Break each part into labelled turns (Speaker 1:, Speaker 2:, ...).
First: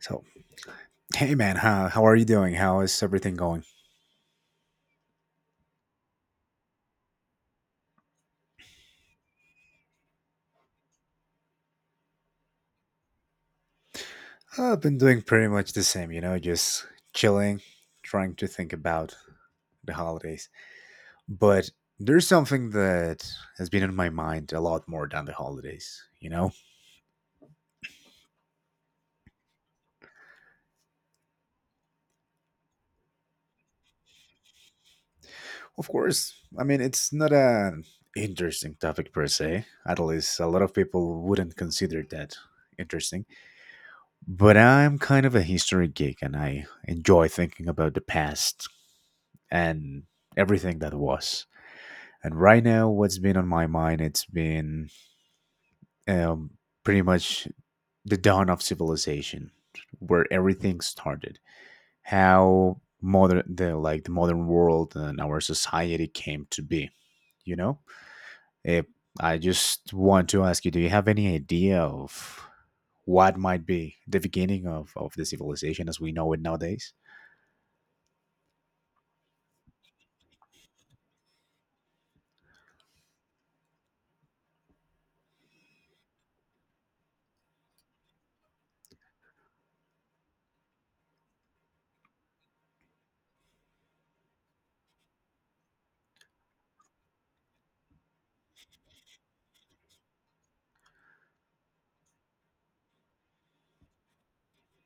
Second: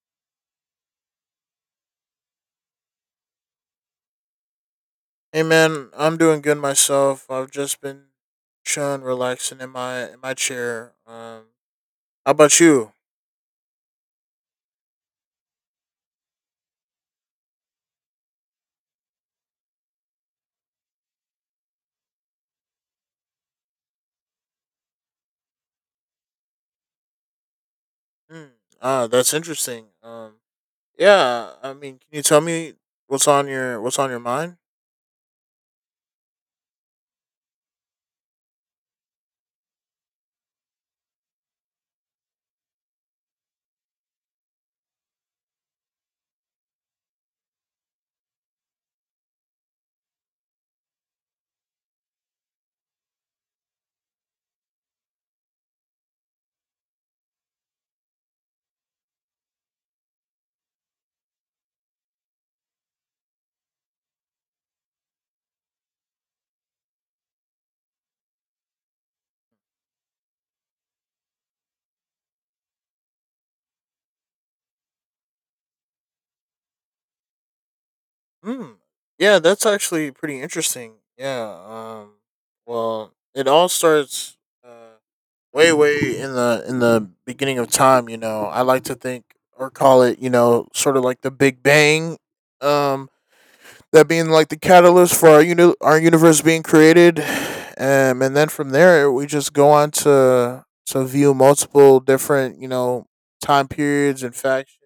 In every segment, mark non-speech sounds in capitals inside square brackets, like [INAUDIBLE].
Speaker 1: So, hey man, how are you doing? How is everything going?
Speaker 2: Hey man, I'm doing good myself. I've just been chilling, relaxing in my chair. How about you?
Speaker 1: I've been doing pretty much the same, you know, just chilling, trying to think about the holidays. But there's something that has been in my mind a lot more than the holidays, you know?
Speaker 2: Hmm. Ah, that's interesting. Yeah. I mean, can you tell me what's on your mind?
Speaker 1: Of course, I mean, it's not an interesting topic per se. At least a lot of people wouldn't consider that interesting. But I'm kind of a history geek and I enjoy thinking about the past and everything that was. And right now, what's been on my mind? It's been um, pretty much the dawn of civilization, where everything started. How modern, the like the modern world and our society came to be. You know, Eh, I just want to ask you: do you have any idea of what might be the beginning of the civilization as we know it nowadays?
Speaker 2: Hmm. Yeah, that's actually pretty interesting. Yeah. Well, it all starts uh, way in the beginning of time. You know, I like to think or call it, you know, sort of like the Big Bang. Um that being like the catalyst for our our universe being created, and then from there we just go on to view multiple different, you know, time periods and factions,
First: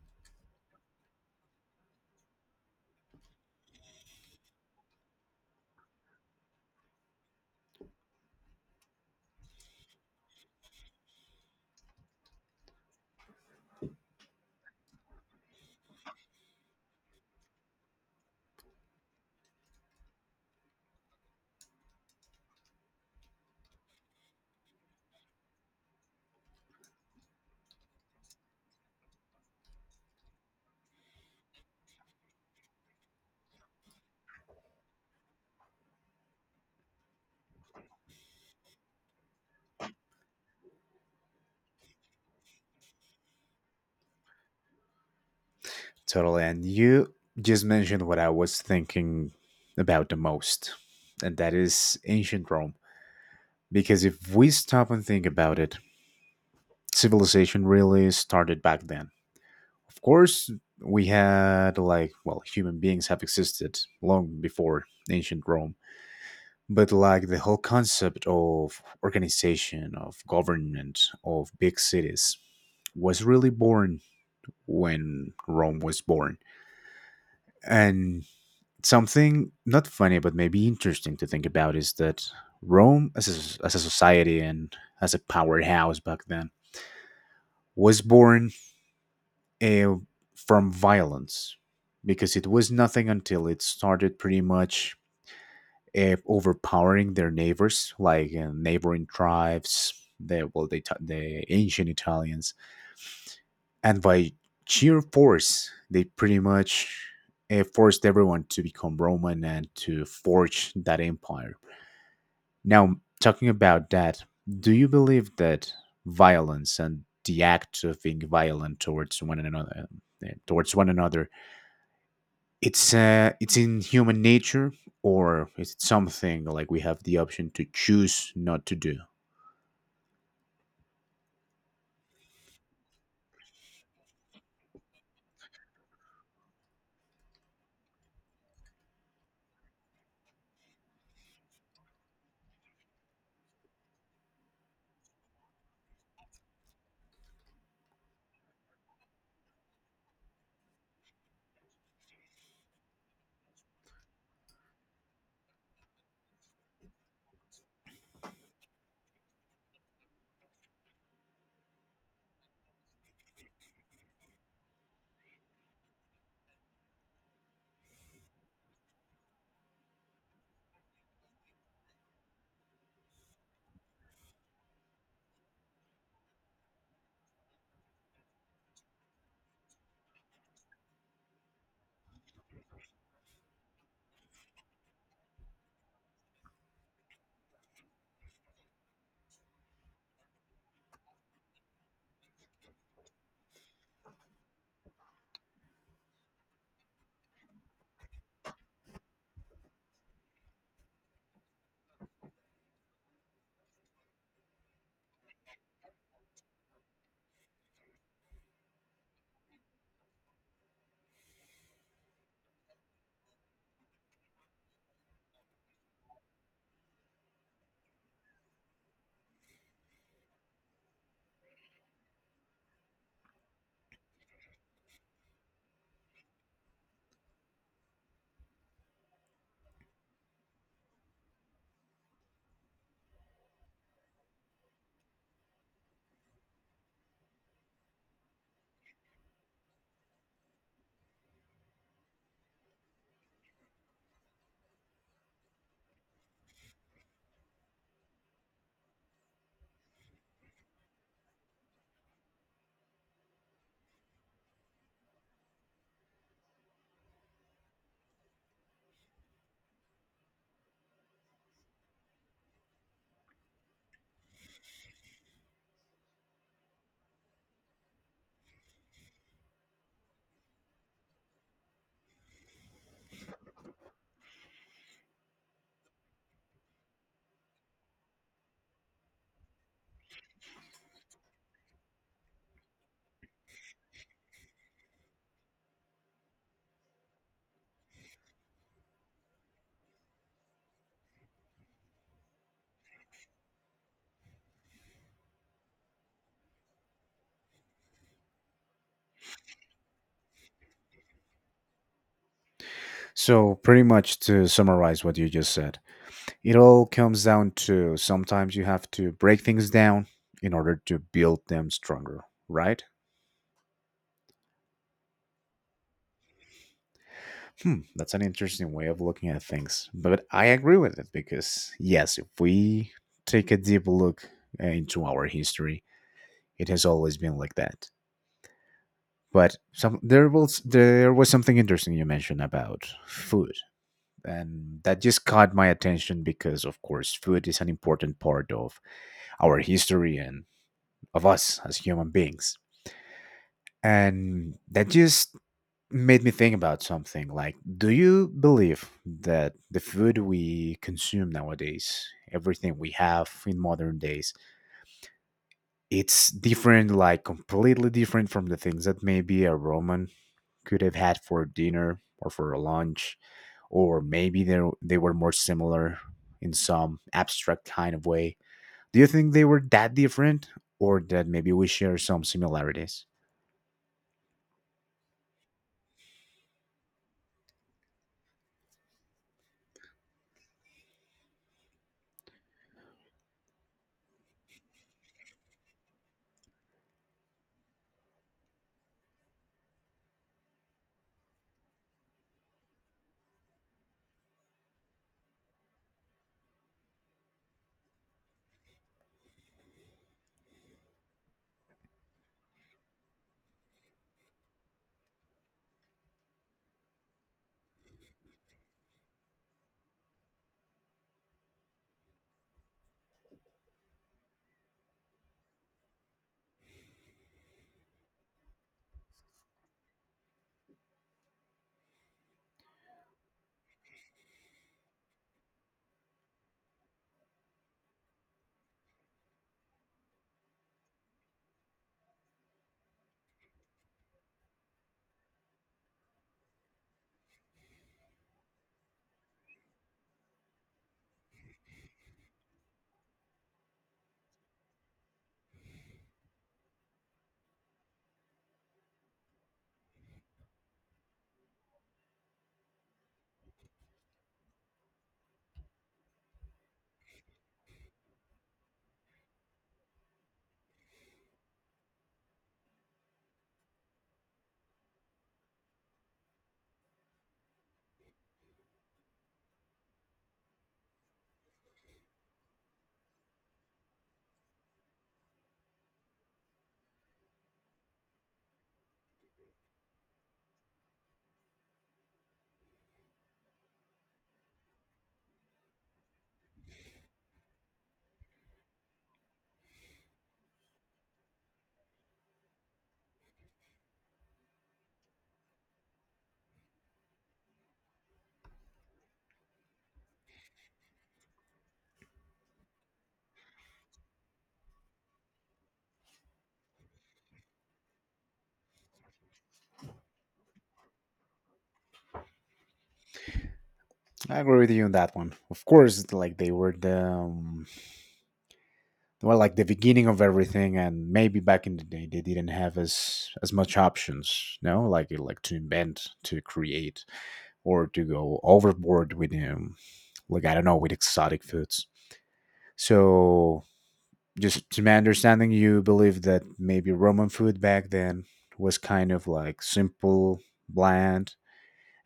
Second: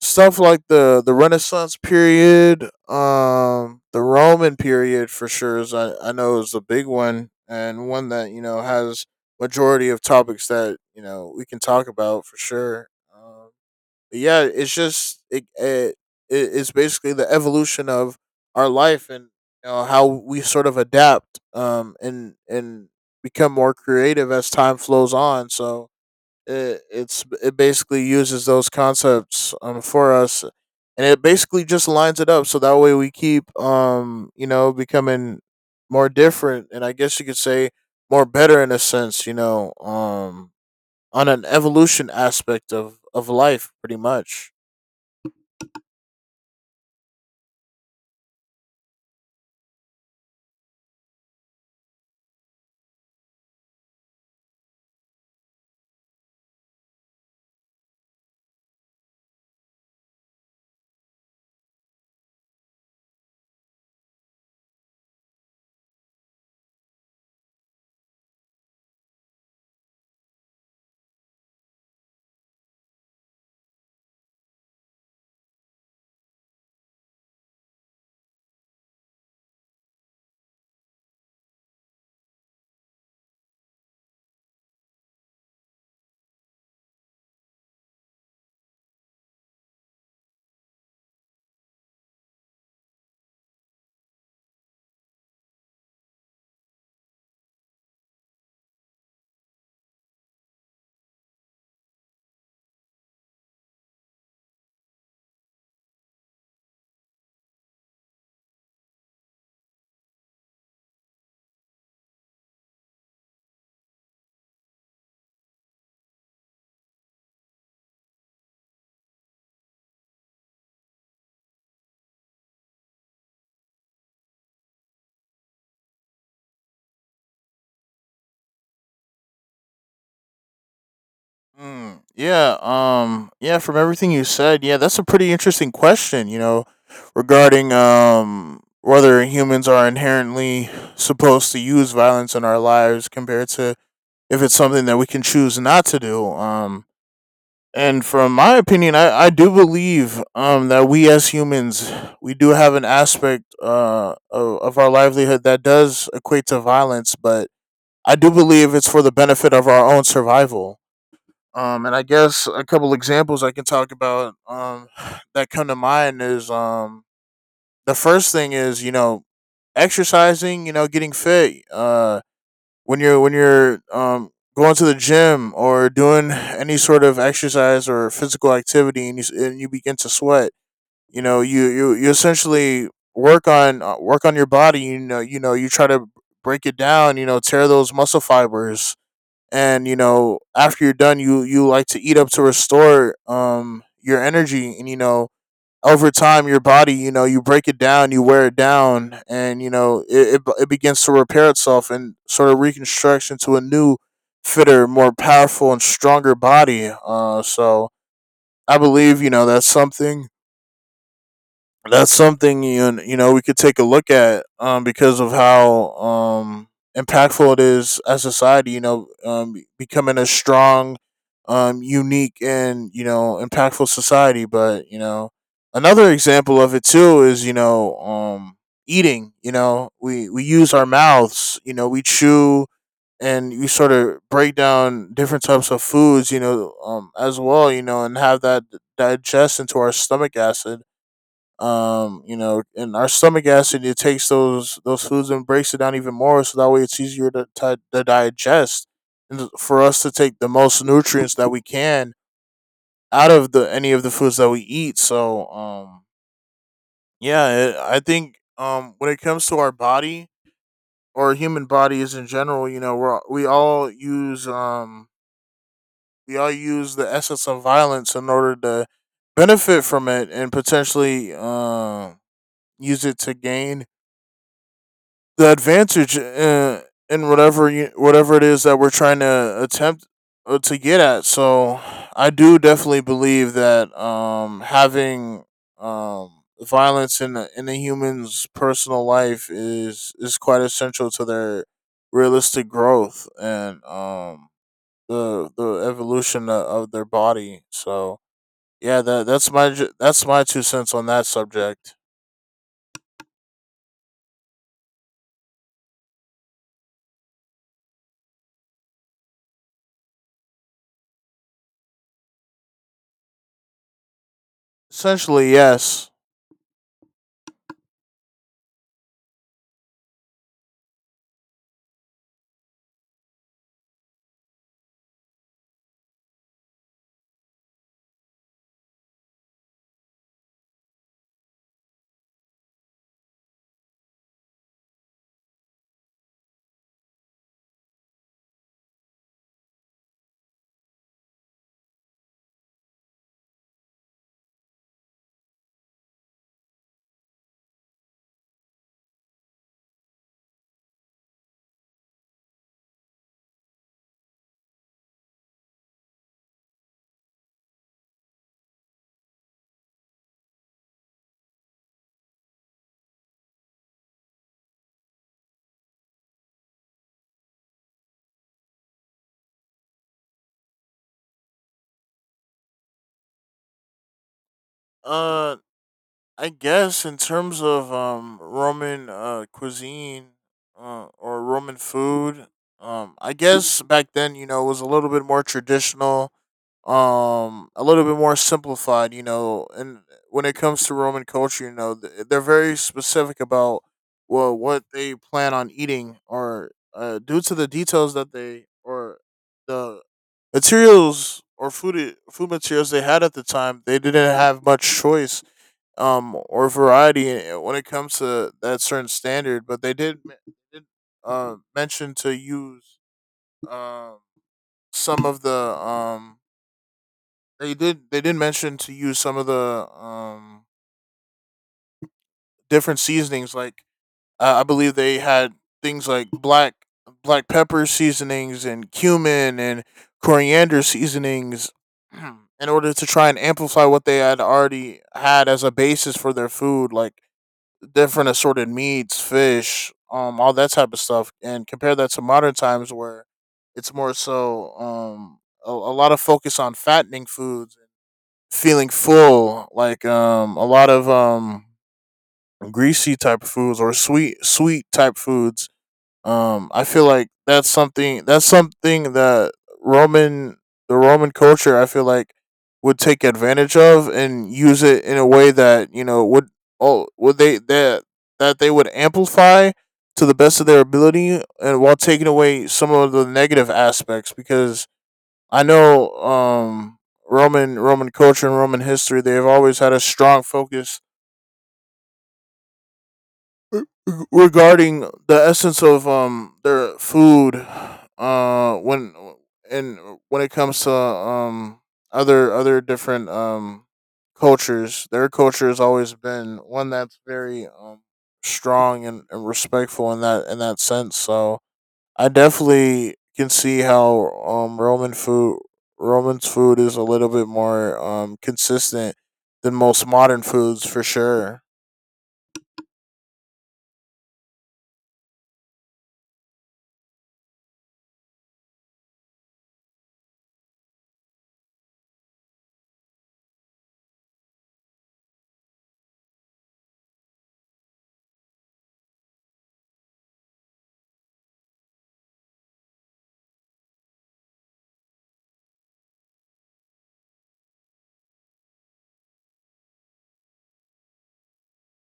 Speaker 2: stuff like the Renaissance period, the Roman period for sure is I know is a big one and one that, you know, has majority of topics that, you know, we can talk about for sure. Um, yeah, it's just it it's basically the evolution of our life and, you know, how we sort of adapt and become more creative as time flows on. So it basically uses those concepts for us, and it basically just lines it up so that way we keep, you know, becoming more different, and I guess you could say more better in a sense, you know, on an evolution aspect of life pretty much.
Speaker 1: Totally. And you just mentioned what I was thinking about the most, and that is ancient Rome. Because if we stop and think about it, civilization really started back then. Of course, we had like, well, human beings have existed long before ancient Rome, but like the whole concept of organization, of government, of big cities was really born when Rome was born. And something not funny, but maybe interesting to think about is that Rome as a society and as a powerhouse back then was born uh, from violence because it was nothing until it started pretty much overpowering their neighbors, like neighboring tribes, the ancient Italians, and by sheer force, they pretty much forced everyone to become Roman and to forge that empire. Now, talking about that, do you believe that violence and the act of being violent towards one another, it's in human nature, or is it something like we have the option to choose not to do?
Speaker 2: Yeah, yeah, from everything you said, yeah, that's a pretty interesting question, you know, regarding whether humans are inherently supposed to use violence in our lives compared to if it's something that we can choose not to do. And from my opinion, I do believe that we as humans we do have an aspect of our livelihood that does equate to violence, but I do believe it's for the benefit of our own survival, and I guess a couple examples I can talk about, [SIGHS] that come to mind is, the first thing is, you know, exercising, you know, getting fit. When you're going to the gym or doing [SIGHS] any sort of exercise or physical activity, and and you begin to sweat, you know you essentially work on, work on your body. You know, you know, you try to break it down. You know, tear those muscle fibers, and you know, after you're done you like to eat up to restore your energy, and you know, over time your body, you know, you break it down, you wear it down, and you know it begins to repair itself and sort of reconstructs into a new fitter, more powerful and stronger body, so I believe, you know, that's something you, you know, we could take a look at, because of how, impactful it is as a society. You know, becoming a strong, unique, and you know, impactful society. But you know, another example of it too is, you know, eating. You know, we use our mouths. You know, we chew and you sort of break down different types of foods. You know, as well. You know, and have that digest into our stomach acid, you know, and our stomach acid it takes those foods and breaks it down even more so that way it's easier to, to digest and for us to take the most nutrients that we can out of the any of the foods that we eat, so yeah, it, I think when it comes to our body or human bodies in general, you know, we're we all use the essence of violence in order to benefit from it and potentially use it to gain the advantage in whatever you, whatever it is that we're trying to attempt, to get at. So I do definitely believe that, having, um, violence in a human's personal life is quite essential to their realistic growth and, the evolution of their body. So yeah, that's my 2 cents on that subject.
Speaker 1: So, pretty much to summarize what you just said, it all comes down to sometimes you have to break things down in order to build them stronger, right?
Speaker 2: Essentially, yes.
Speaker 1: Hmm, that's an interesting way of looking at things, but I agree with it because, yes, if we take a deep look into our history, it has always been like that. But some there was something interesting you mentioned about food, and that just caught my attention because, of course, food is an important part of our history and of us as human beings, and that just made me think about something. Like, do you believe that the food we consume nowadays, everything we have in modern days, it's different, like completely different from the things that maybe a roman could have had for dinner or for a lunch? Or maybe they were more similar in some abstract kind of way. Do you think they were that different, or that maybe we share some similarities?
Speaker 2: Uh, I guess in terms of Roman cuisine, or Roman food, I guess back then, you know, it was a little bit more traditional, a little bit more simplified. You know, and when it comes to Roman culture, you know they're very specific about well what they plan on eating or, due to the details that they, or the materials or food materials they had at the time, they didn't have much choice or variety, when it comes to that certain standard, but they did, did mention to use, um some of the um they did mention to use some of the different seasonings like, I believe they had things like black pepper seasonings and cumin and coriander seasonings [CLEARS THROAT] in order to try and amplify what they had already had as a basis for their food, like different assorted meats, fish, all that type of stuff, and compare that to modern times where it's more so, a lot of focus on fattening foods, feeling full, like a lot of greasy type of foods or sweet type foods, I feel like that's something that Roman the Roman culture I feel like would take advantage of and use it in a way that, you know, would oh would they that that they would amplify to the best of their ability, and while taking away some of the negative aspects, because I know Roman culture and Roman history they've always had a strong focus regarding the essence of, their food, uh when and when it comes to, other different, cultures, their culture has always been one that's very, strong and respectful in that sense. So I definitely can see how, Roman food, Roman's food is a little bit more, consistent than most modern foods for sure.
Speaker 1: I agree with you on that one. Of course, like they were the, well, like the beginning of everything, and maybe back in the day they didn't have as much options. No, like, like, to invent, to create, or to go overboard with like, I don't know, with exotic foods. So, just to my understanding, you believe that maybe roman food back then was kind of like simple, bland,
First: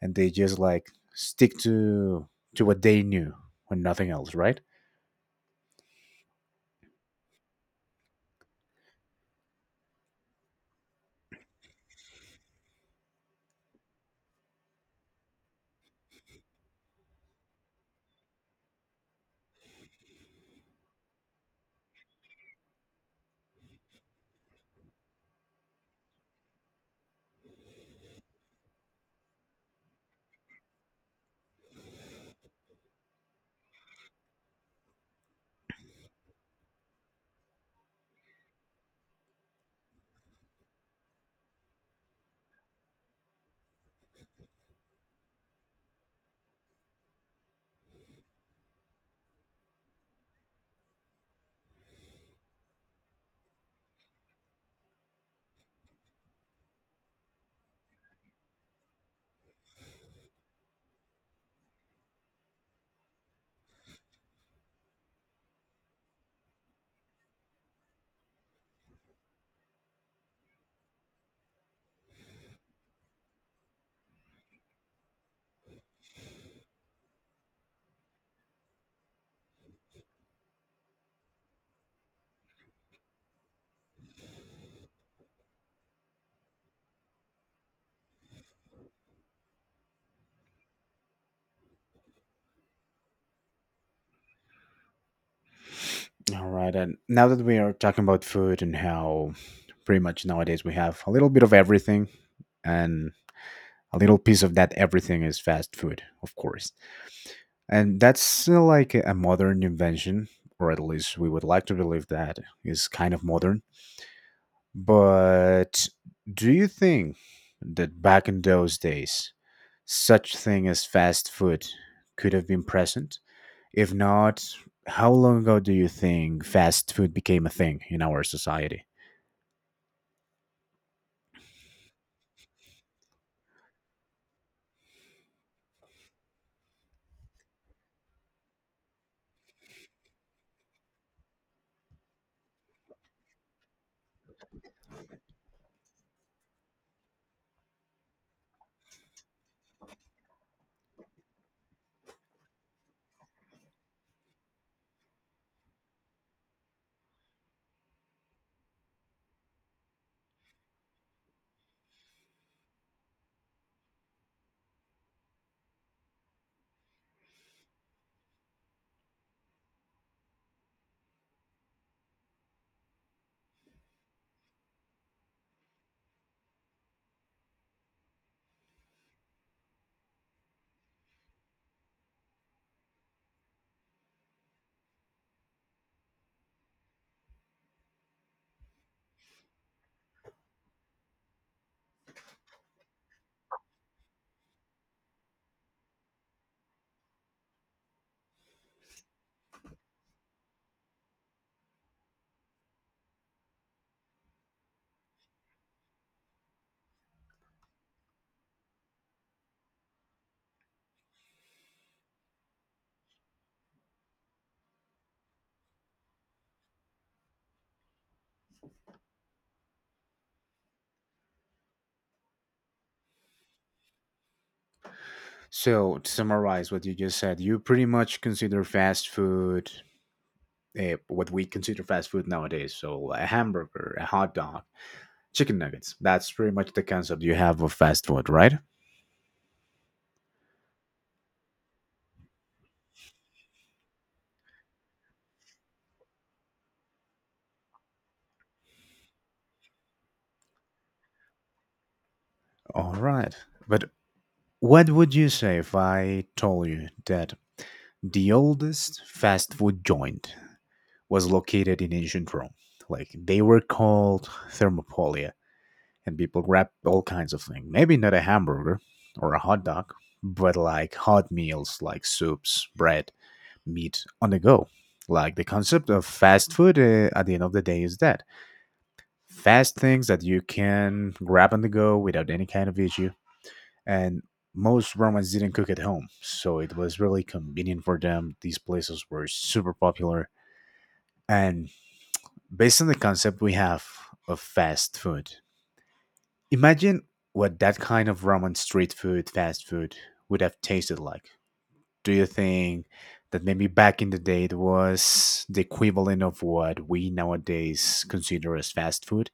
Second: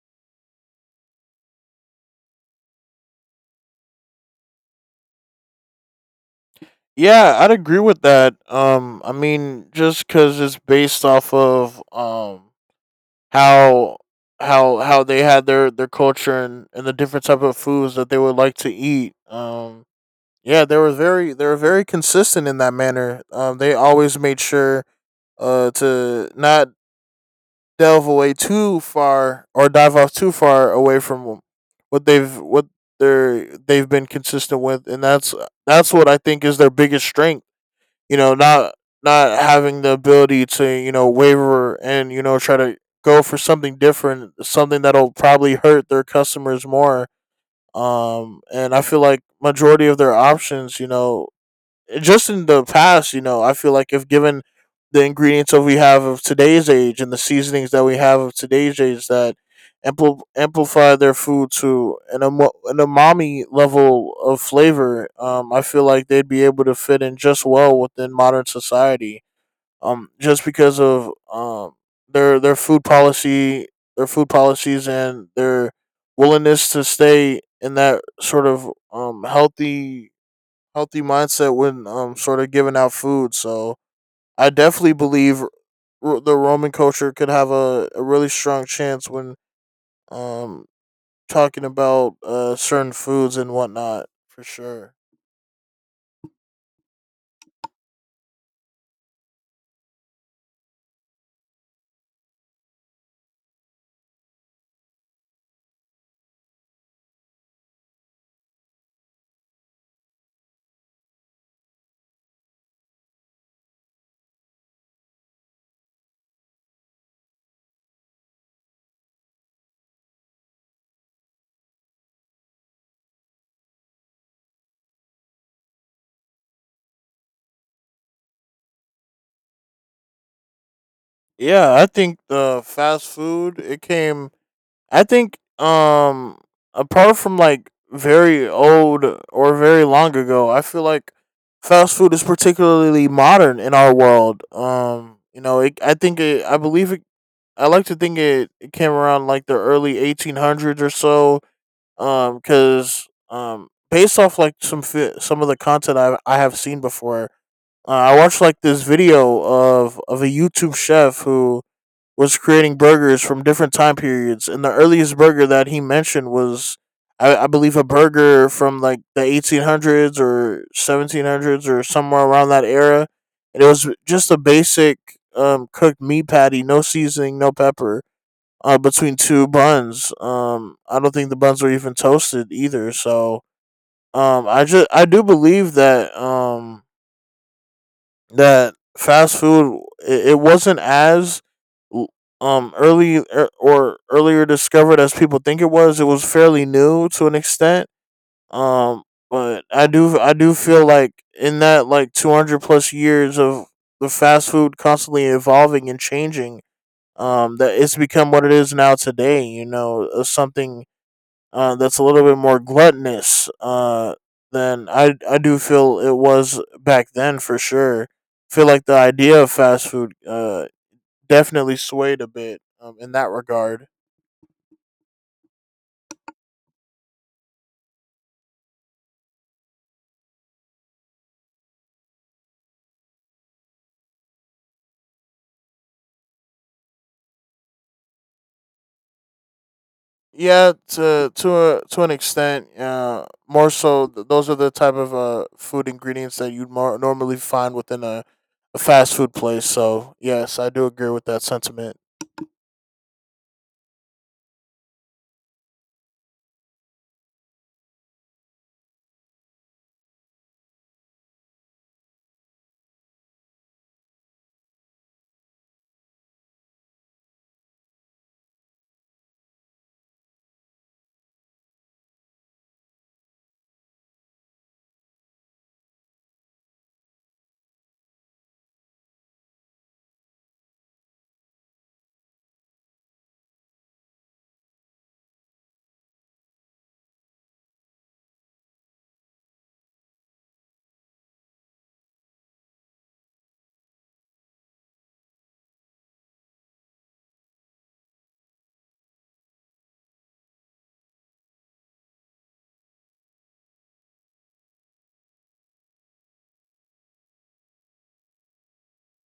Speaker 1: and they just like stick to what they knew and nothing else, right?
Speaker 2: Yeah, I'd agree with that. I mean, just because it's based off of, how how they had their culture and the different type of foods that they would like to eat. Yeah, they were very consistent in that manner. They always made sure, to not delve away too far or dive off too far away from what they've what they're they've been consistent with, and that's what I think is their biggest strength. You know, not having the ability to, you know, waver and, you know, try to go for something different, something that'll probably hurt their customers more. And I feel like majority of their options, you know, just in the past, you know, I feel like if given the ingredients that we have of today's age and the seasonings that we have of today's age that amplify their food to an umami level of flavor, I feel like they'd be able to fit in just well within modern society. Just because of, their food policy, their food policies, and their willingness to stay in that sort of, um, healthy healthy mindset when sort of giving out food. So I definitely believe the Roman culture could have a really strong chance when, um talking about, certain foods and whatnot for sure.
Speaker 1: All right, and now that we are talking about food and how pretty much nowadays we have a little bit of everything, and a little piece of that everything is fast food, of course, and that's like a modern invention, or at least we would like to believe that is kind of modern. But do you think that back in those days such thing as fast food could have been present? If not, how long ago do you think fast food became a thing in our society?
Speaker 2: Yeah, I think the fast food it came. I think apart from like very old or very long ago, I feel like fast food is particularly modern in our world. You know, I think it, I believe it, I like to think it, it came around like the early 1800s or so. Because based off like some some of the content I have seen before, I watched like this video of a YouTube chef who was creating burgers from different time periods, and the earliest burger that he mentioned was. I believe a burger from like the 1800s or 1700s or somewhere around that era, and it was just a basic, cooked meat patty, no seasoning, no pepper, between two buns. I don't think the buns were even toasted either. So I just I do believe that that fast food it, it wasn't as, early or earlier discovered as people think it was. It was fairly new to an extent. Um, but I do feel like in that like 200 plus years of the fast food constantly evolving and changing that it's become what it is now today, something that's a little bit more gluttonous, than I do feel it was back then for sure. Feel like the idea of fast food definitely swayed a bit, in that regard.
Speaker 1: So, to summarize what you just said, you pretty much consider fast food what we consider fast food nowadays. So, a hamburger, a hot dog, chicken nuggets. That's pretty much the concept you have of fast food, right?
Speaker 2: Yeah, to an extent. More so, those are the type of food ingredients that you'd more normally find within a fast food place, so yes, I do agree with that sentiment.
Speaker 1: All right. But what would you say if I told you that the oldest fast food joint was located in ancient Rome? Like, they were called Thermopylae. And people grab all kinds of things. Maybe not a hamburger or a hot dog, but like hot meals like soups, bread, meat on the go. Like, the concept of fast food at the end of the day is that fast things that you can grab on the go without any kind of issue. And most Romans didn't cook at home, so it was really convenient for them. These places were super popular. And based on the concept we have of fast food, imagine what that kind of Roman street food, fast food, would have tasted like. Do you think that maybe back in the day it was the equivalent of what we nowadays consider as fast food,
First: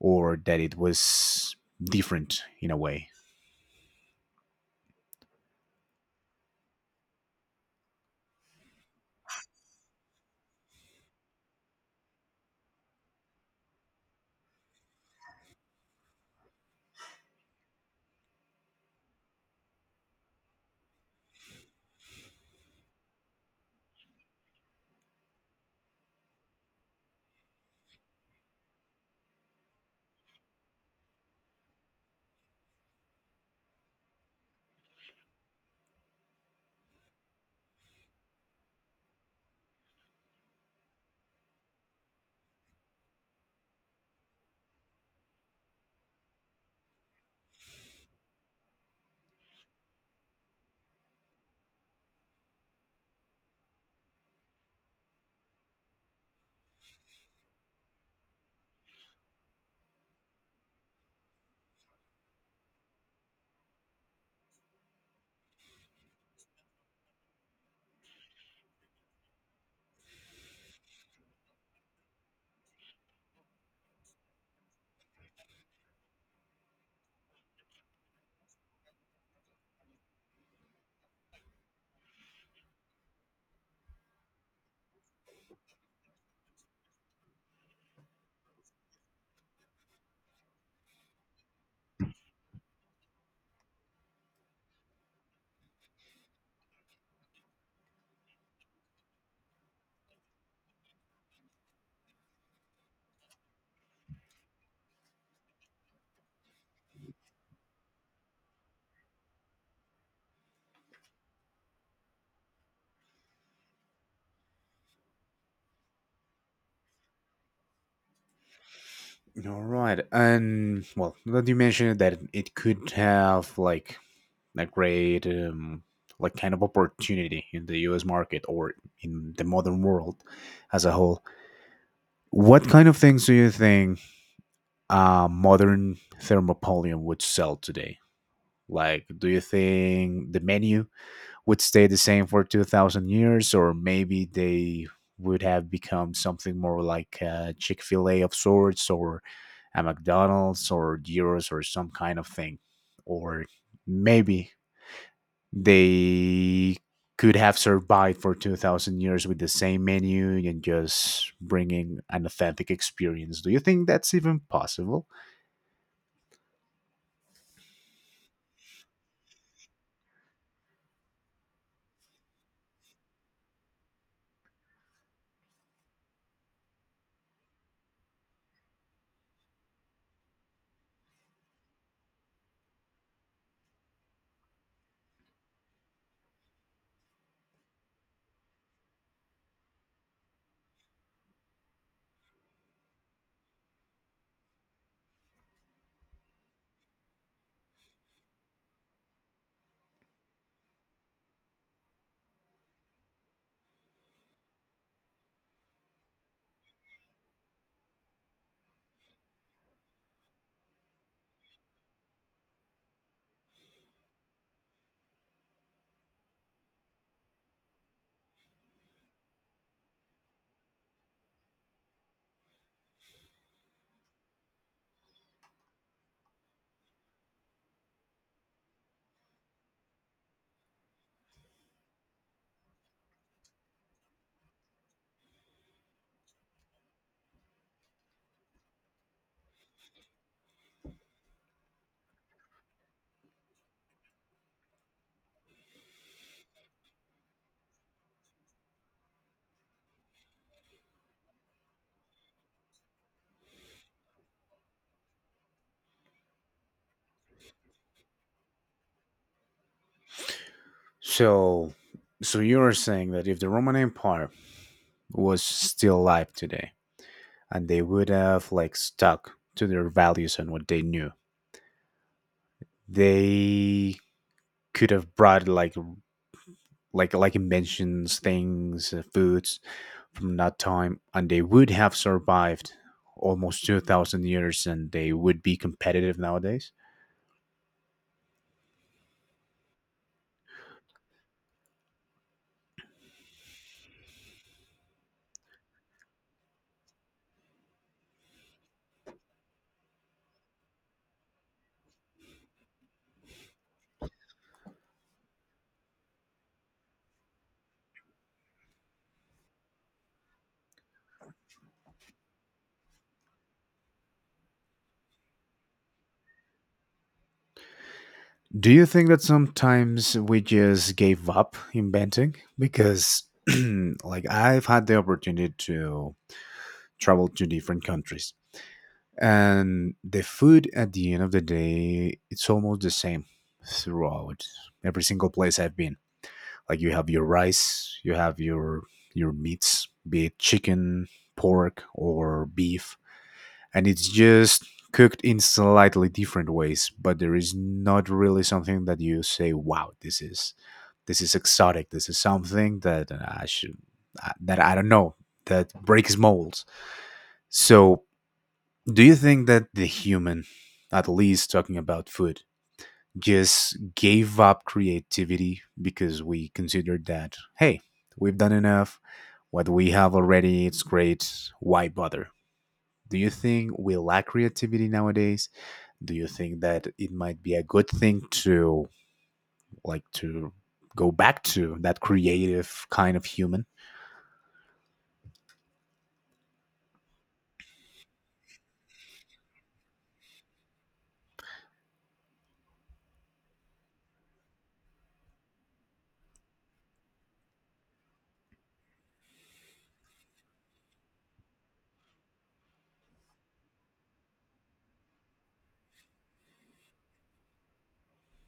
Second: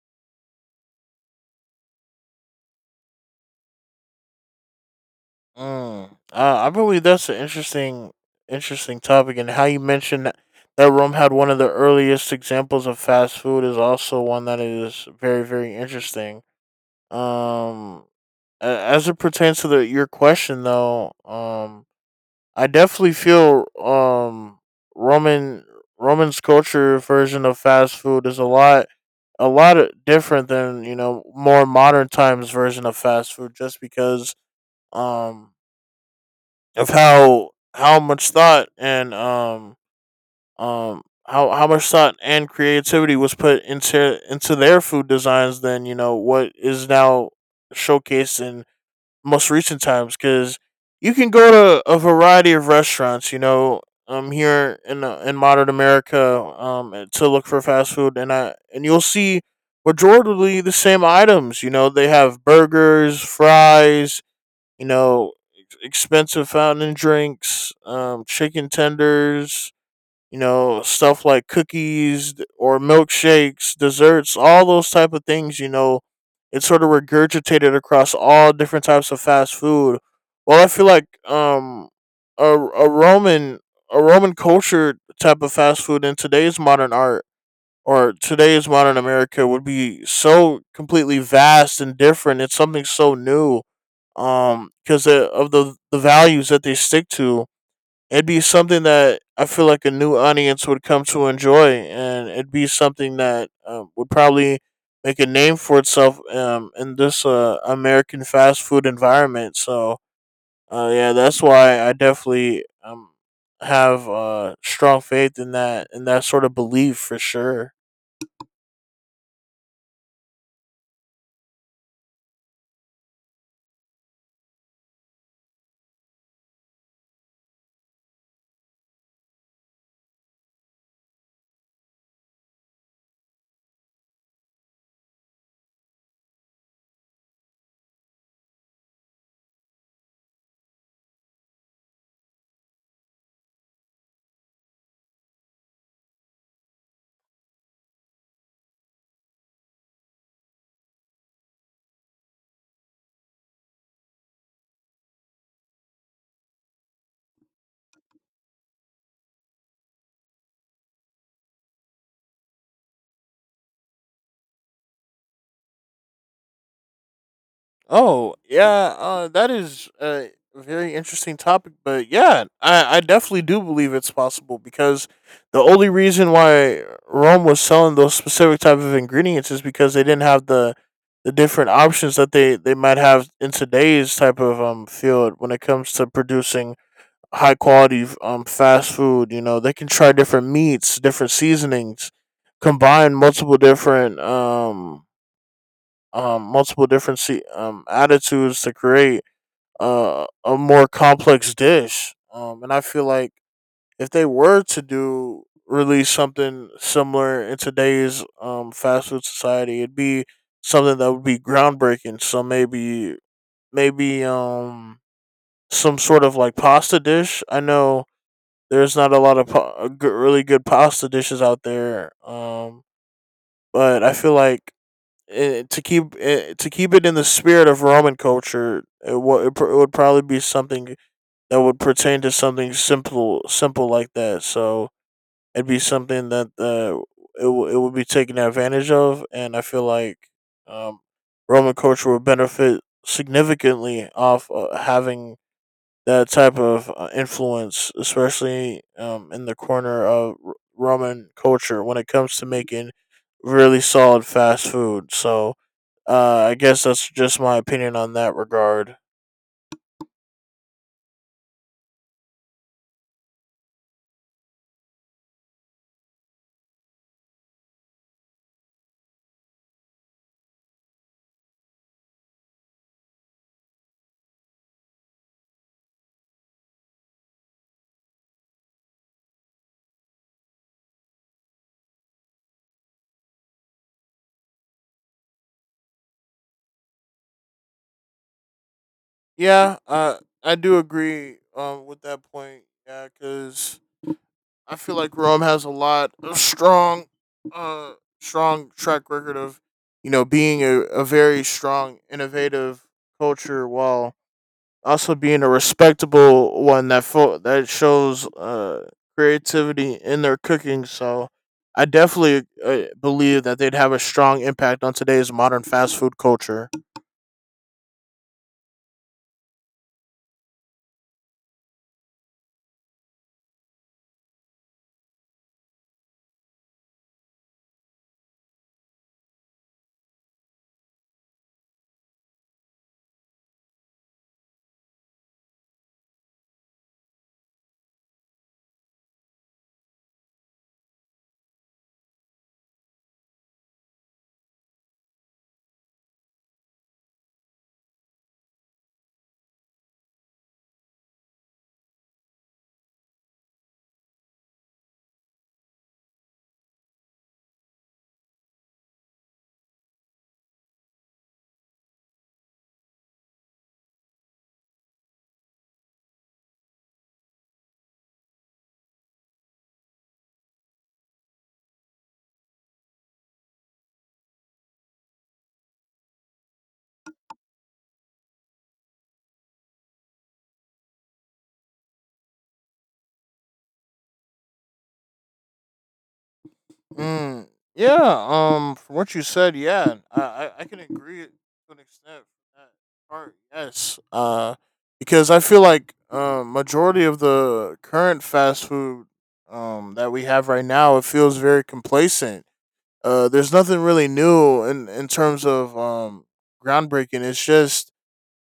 Speaker 1: or that it was different in a way?
Speaker 2: Mm. I believe that's an interesting, interesting topic, and how you mentioned that, that Rome had one of the earliest examples of fast food is also one that is very, very interesting. Um, as it pertains to the your question though, I definitely feel Roman Roman's culture version of fast food is a lot different than, you know, more modern times version of fast food, just because um of how much thought and how much thought and creativity was put into their food designs than, you know, what is now showcased in most recent times, because you can go to a variety of restaurants, you know, here in modern America to look for fast food. And I and you'll see majority the same items. You know, they have burgers, fries, you know, expensive fountain drinks, chicken tenders, you know, stuff like cookies, d- or milkshakes, desserts, all those type of things, you know. It's sort of regurgitated across all different types of fast food. Well, I feel like a, a Roman a Roman culture type of fast food in today's modern art or today's modern America would be so completely vast and different. It's something so new because of the values that they stick to. It'd be something that I feel like a new audience would come to enjoy, and it'd be something that, would probably make a name for itself, in this american fast food environment. So yeah, that's why I definitely, have strong faith in that sort of belief for sure.
Speaker 1: All right, and well, now that you mentioned that it could have like a great, like, kind of opportunity in the U.S. market or in the modern world as a whole. What kind of things do you think a modern thermopolium would sell today? Like, do you think the menu would stay the same for 2000 years, or maybe they would have become something more like a Chick fil A of sorts, or a McDonald's, or Gyros, or some kind of thing? Or maybe they could have survived for 2000 years with the same menu and just bringing an authentic experience. Do you think that's even possible?
Speaker 2: Oh yeah, that is a very interesting topic. But yeah, I definitely do believe it's possible, because the only reason why Rome was selling those specific type of ingredients is because they didn't have the different options that they might have in today's type of field when it comes to producing high quality fast food. You know, they can try different meats, different seasonings, combine multiple different attitudes to create a more complex dish. And I feel like if they were to do release something similar in today's, fast food society, it'd be something that would be groundbreaking. So maybe, maybe um, some sort of like pasta dish. I know there's not a lot of good, really good pasta dishes out there, but I feel like, to keep it in the spirit of Roman culture, it, wa- it, pr- it would probably be something that would pertain to something simple, simple like that. So it'd be something that, it would be taken advantage of, and I feel like, um, Roman culture would benefit significantly off, having that type of influence, especially, in the corner of Roman culture when it comes to making really solid fast food. So I guess that's just my opinion on that regard.
Speaker 1: So, so, you are saying that if the Roman Empire was still alive today, and they would have like stuck to their values and what they knew, they could have brought like inventions, things, foods from that time, and they would have survived almost 2,000 years, and they would be competitive nowadays.
Speaker 2: Yeah, I do agree, with that point. Yeah, because I feel like Rome has a lot of strong, uh, strong track record of, you know, being a very strong, innovative culture while also being a respectable one that that shows creativity in their cooking. So I definitely believe that they'd have a strong impact on today's modern fast food culture.
Speaker 1: Do you think that sometimes we just gave up inventing because? [CLEARS THROAT] Like, I've had the opportunity to travel to different countries. And the food at the end of the day, it's almost the same throughout every single place I've been. Like, you have your rice, you have your meats, be it chicken, pork, or beef, and it's just cooked in slightly different ways. But there is not really something that you say, "Wow, this is exotic. This is something that I should, that I don't know, that breaks molds." So, do you think that the human, at least talking about food, just gave up creativity because we considered that, hey, we've done enough, what we have already, it's great, why bother? Do you think we lack creativity nowadays? Do you think that it might be a good thing to, like, to go back to that creative kind of human?
Speaker 2: Mm, yeah. From what you said, yeah, I can agree to an extent. That Part yes. Because I feel like majority of the current fast food that we have right now, it feels very complacent. There's nothing really new in terms of groundbreaking. It's just,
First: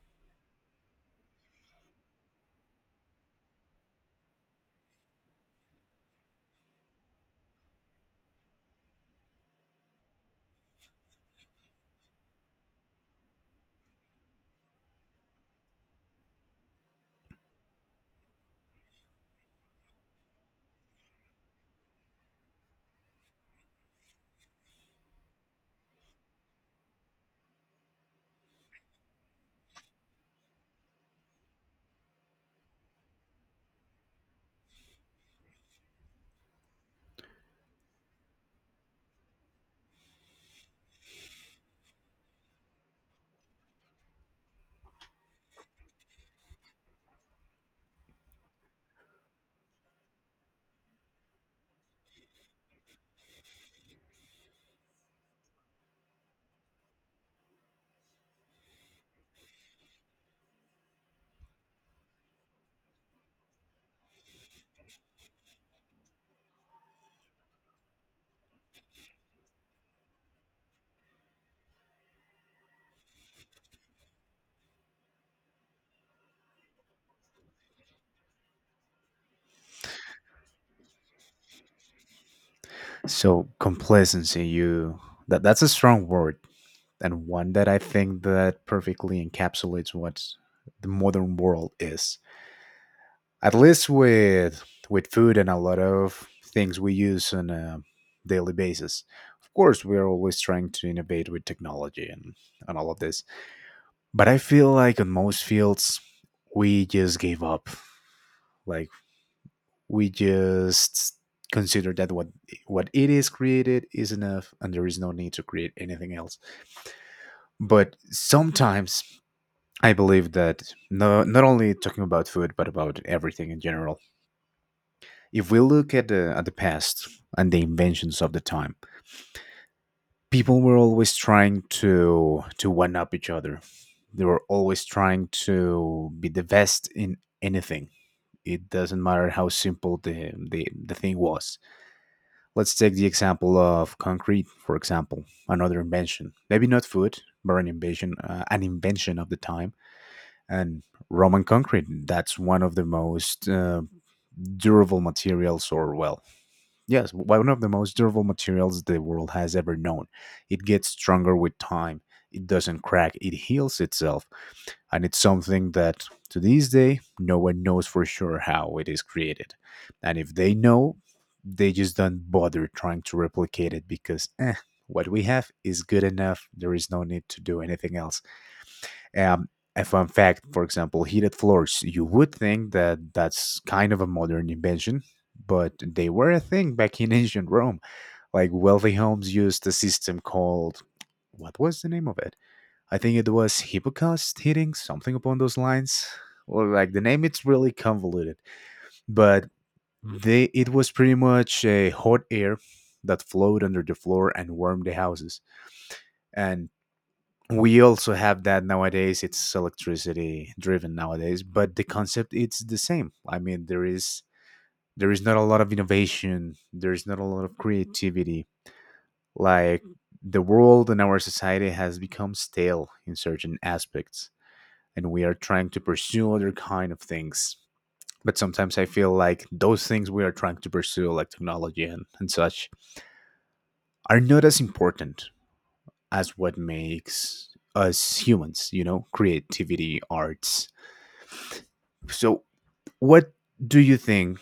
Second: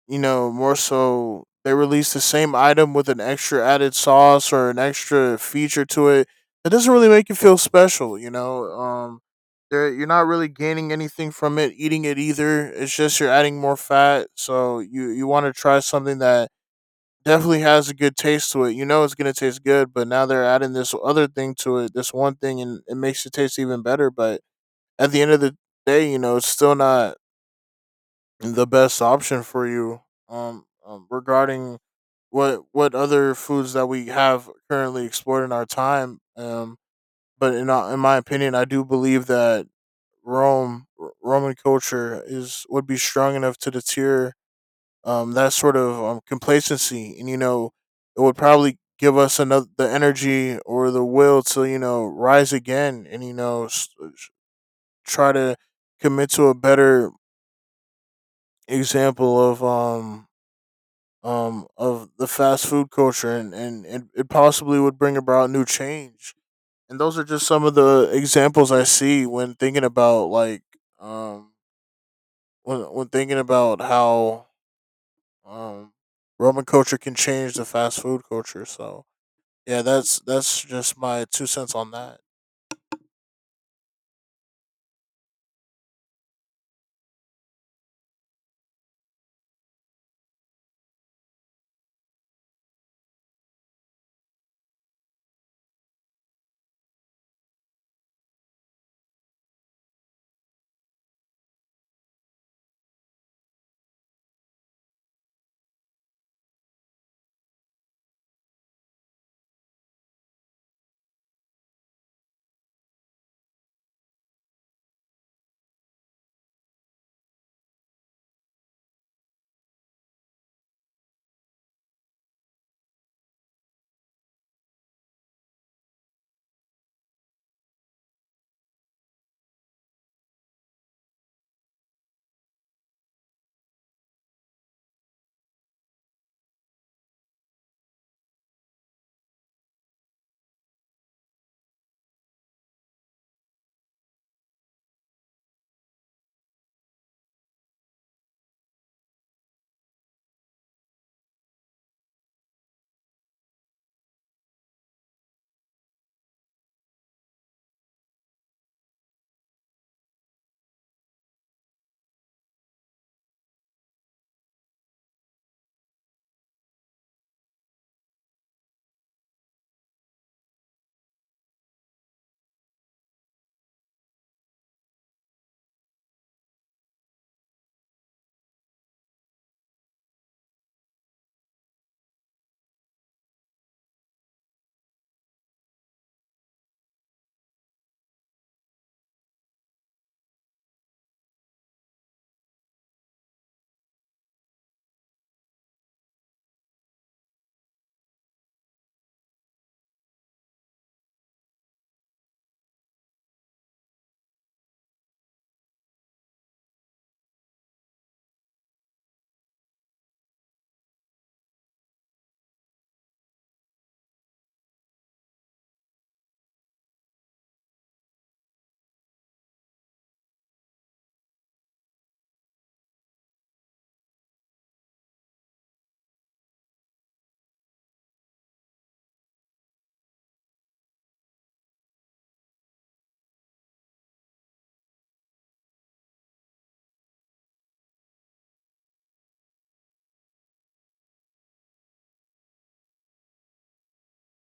Speaker 2: you know, more so they release the same item with an extra added sauce or an extra feature to it. It doesn't really make you feel special, you know. There you're not really gaining anything from it eating it either. It's just you're adding more fat, so you want to try something that definitely has a good taste to it. You know it's gonna taste good, but now they're adding this other thing to it, this one thing, and it makes it taste even better. But at the end of the day, you know, it's still not the best option for you. Regarding what other foods that we have currently explored in our time. But in my opinion, I do believe that Roman culture is would be strong enough to deter that sort of, complacency, and you know, it would probably give us another the energy or the will to, you know, rise again, and you know, try to commit to a better example of the fast food culture, it it possibly would bring about new change. And those are just some of the examples I see when thinking about like, um when thinking about how, um Roman culture can change the fast food culture. So yeah, that's just my two cents on that.
Speaker 1: So, complacency, you that that's a strong word, and one that I think that perfectly encapsulates what the modern world is. At least with food and a lot of things we use on a daily basis. Of course, we are always trying to innovate with technology and all of this. But I feel like in most fields, we just gave up. Like, we just consider that what it is created is enough and there is no need to create anything else. But sometimes I believe that no, not only talking about food, but about everything in general. If we look at the past and the inventions of the time, people were always trying to one up each other. They were always trying to be the best in anything. It doesn't matter how simple the thing was. Let's take the example of concrete, for example, another invention. Maybe not food, but an invention of the time. And Roman concrete, that's one of the most durable materials, or well, yes, one of the most durable materials the world has ever known. It gets stronger with time, it doesn't crack, it heals itself. And it's something that to this day, no one knows for sure how it is created. And if they know, they just don't bother trying to replicate it because what we have is good enough. There is no need to do anything else. Um, a fun fact, for example, heated floors. You would think that that's kind of a modern invention, but they were a thing back in [LAUGHS] ancient Rome. Like, wealthy homes used a system called, what was the name of it? I think it was hippocaust heating, something upon those lines. Or like the name, it's really convoluted, but they it was pretty much a hot air that flowed under the floor and warmed the houses. And we also have that nowadays, it's electricity driven nowadays, but the concept it's the same. I mean, there is not a lot of innovation, there is not a lot of creativity. Like, the world and our society has become stale in certain aspects, and we are trying to pursue other kind of things, but sometimes I feel like those things we are trying to pursue, like technology and such, are not as important as what makes us humans, you know, creativity, arts. So, what do you think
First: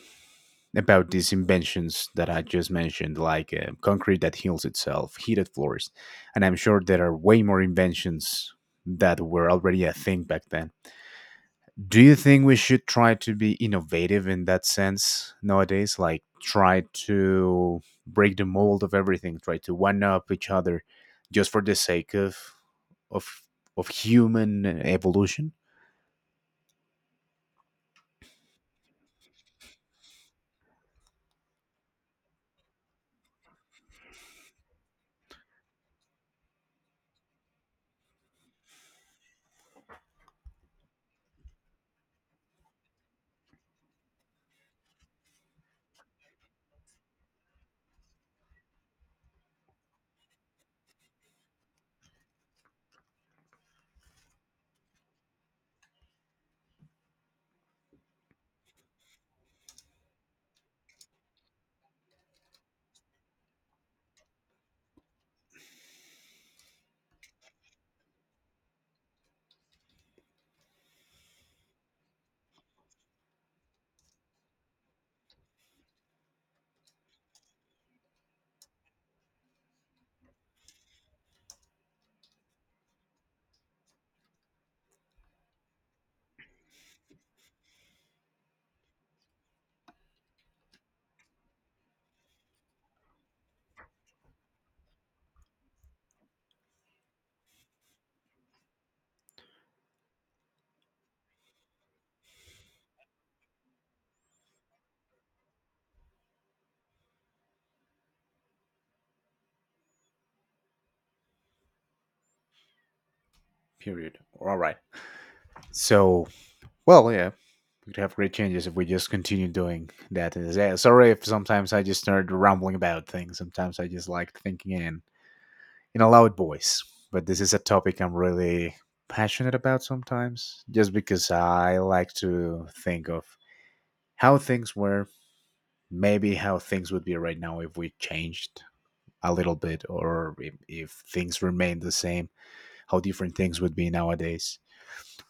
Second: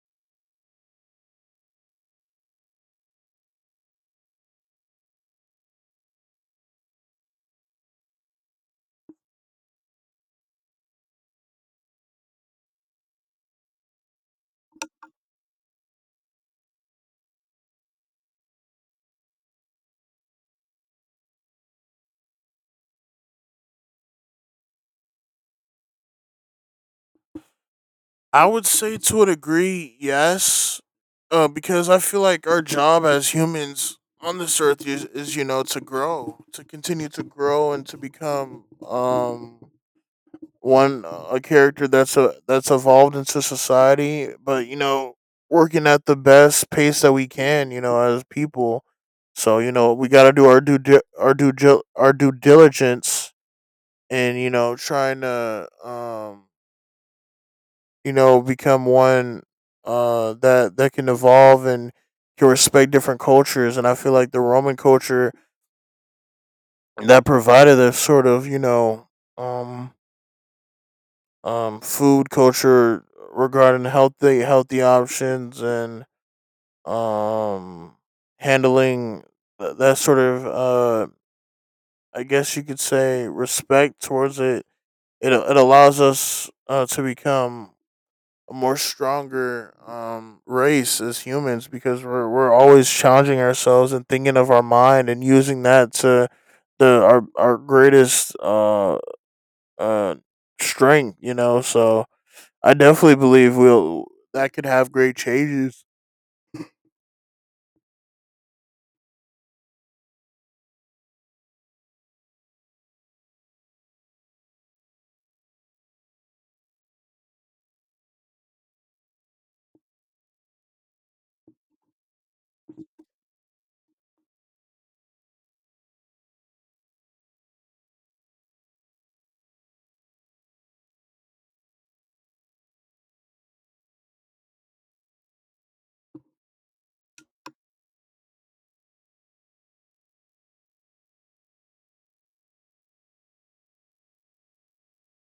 Speaker 1: about these inventions that I just mentioned, like concrete that heals itself, heated floors? And I'm sure there are way more inventions that were already a thing back then. Do you think we should try to be innovative in that sense nowadays? Like, try to break the mold of everything, try to one up each other just for the sake of, of human evolution?
Speaker 2: I would say to a degree, yes, because I feel like our job as humans on this earth is, you know, to grow, to continue to grow, and to become one, a character that's evolved into society. But you know, working at the best pace that we can, you know, as people. So you know, we got to do our due di- our due gil- our due diligence, and you know, trying to, you know, become one, that that can evolve and can respect different cultures. And I feel like the Roman culture, that provided a sort of, you know, um food culture regarding healthy, healthy options, and um handling, that sort of, I guess you could say respect towards it. It allows us, to become a more stronger, race as humans, because we're always challenging ourselves and thinking of our mind and using that to the our greatest uh strength, you know. So I definitely believe we'll that could have great changes.
Speaker 1: Period. All right. So, well, yeah, we could have great changes if we just continue doing that. And yeah, sorry if sometimes I just start rambling about things. Sometimes I just like thinking in a loud voice. But this is a topic I'm really passionate about sometimes, just because I like to think of how things were, maybe how things would be right now if we changed a little bit, or if things remained the same, how different things would be nowadays.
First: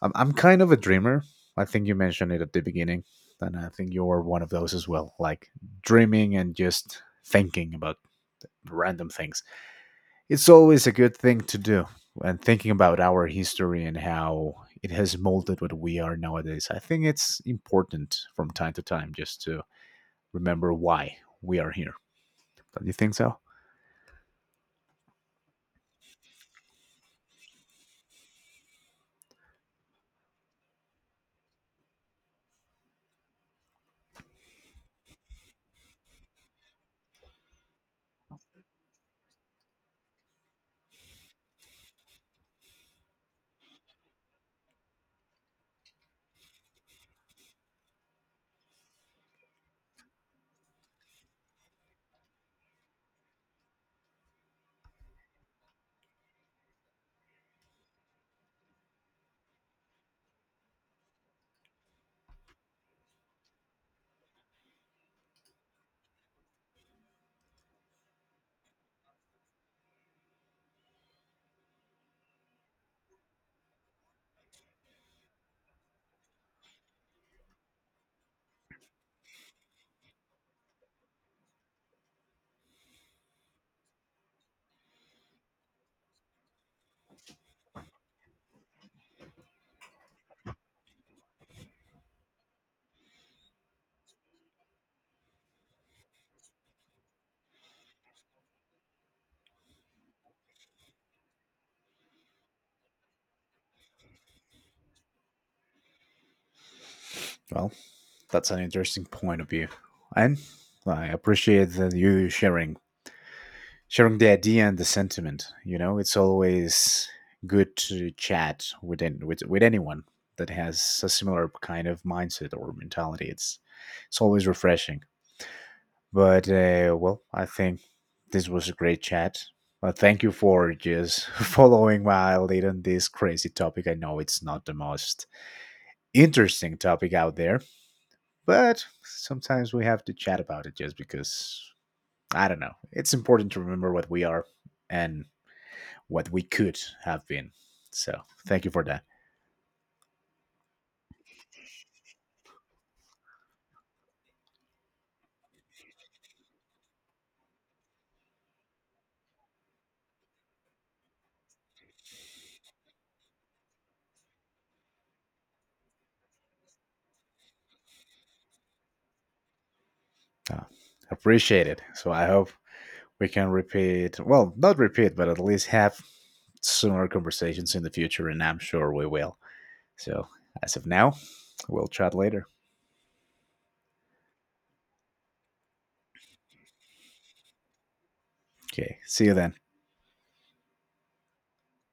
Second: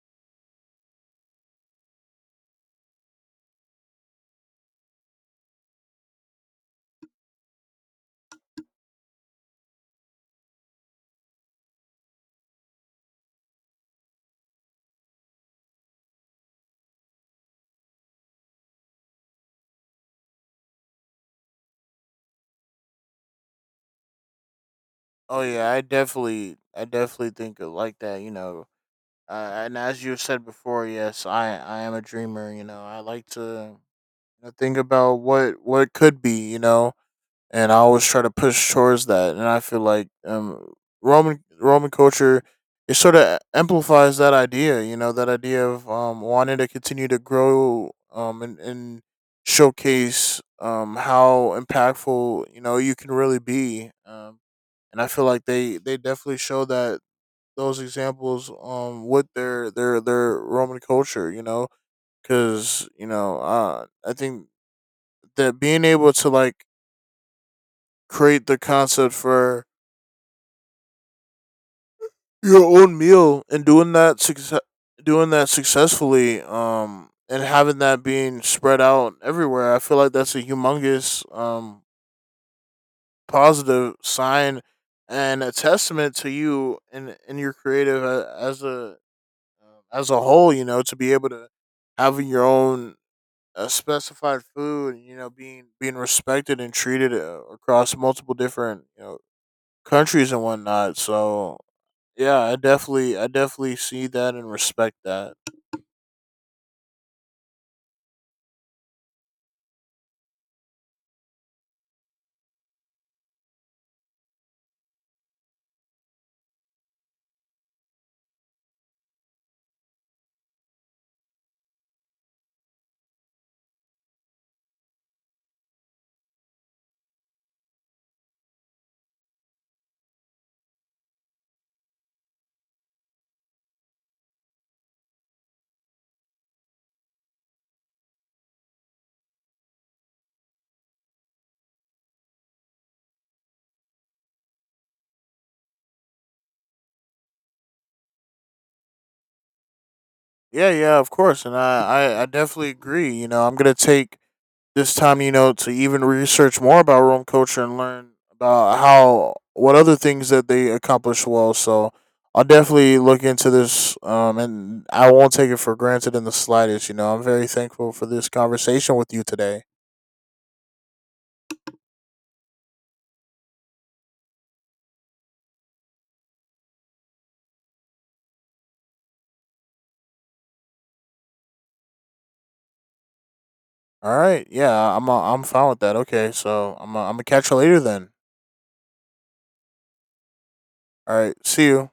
Speaker 1: I'm kind of a dreamer. I think you mentioned it at the beginning, and I think you're one of those as well. Like, dreaming and just thinking about random things. It's always a good thing to do. And thinking about our history and how it has molded what we are nowadays, I think it's important from time to time just to remember why we are here. Don't you think so?
Speaker 2: Oh yeah, I definitely think of like that, you know. And as you said before, yes, I am a dreamer, you know. I like to, you know, think about what could be, you know, and I always try to push towards that. And I feel like, Roman culture, it sort of amplifies that idea. You know, that idea of, wanting to continue to grow, and showcase, how impactful, you know, you can really be. And I feel like they definitely show that those examples, with their Roman culture. You know, because you know, I think that being able to like create the concept for your own meal and doing that successfully, and having that being spread out everywhere, I feel like that's a humongous, positive sign and a testament to you, and your as a whole, you know, to be able to having your own, specified food, you know, being respected and treated, across multiple different, you know, countries and whatnot. So yeah, I definitely see that and respect that.
Speaker 1: Well, that's an interesting point of view. And I appreciate that you sharing the idea and the sentiment. You know, it's always good to chat with with anyone that has a similar kind of mindset or mentality. It's always refreshing. But well, I think this was a great chat. Thank you for just [LAUGHS] following my lead on this crazy topic. I know it's not the most interesting topic out there, but sometimes we have to chat about it just because I don't know. It's important to remember what we are and what we could have been. So, thank you for that.
Speaker 2: Yeah, yeah, of course, and I definitely agree. You know, I'm gonna take this time, you know, to even research more about Rome culture and learn about how what other things that they accomplish well. So I'll definitely look into this, and I won't take it for granted in the slightest. You know, I'm very thankful for this conversation with you today.
Speaker 1: Uh, Appreciate it. So, I hope we can repeat, well, not repeat, but at least have similar conversations in the future, and I'm sure we will. So, as of now, we'll chat later.
Speaker 2: All right, yeah, I'm fine with that. Okay, so I'm gonna catch you later then.
Speaker 1: Okay, see you then.
Speaker 2: All right, see you.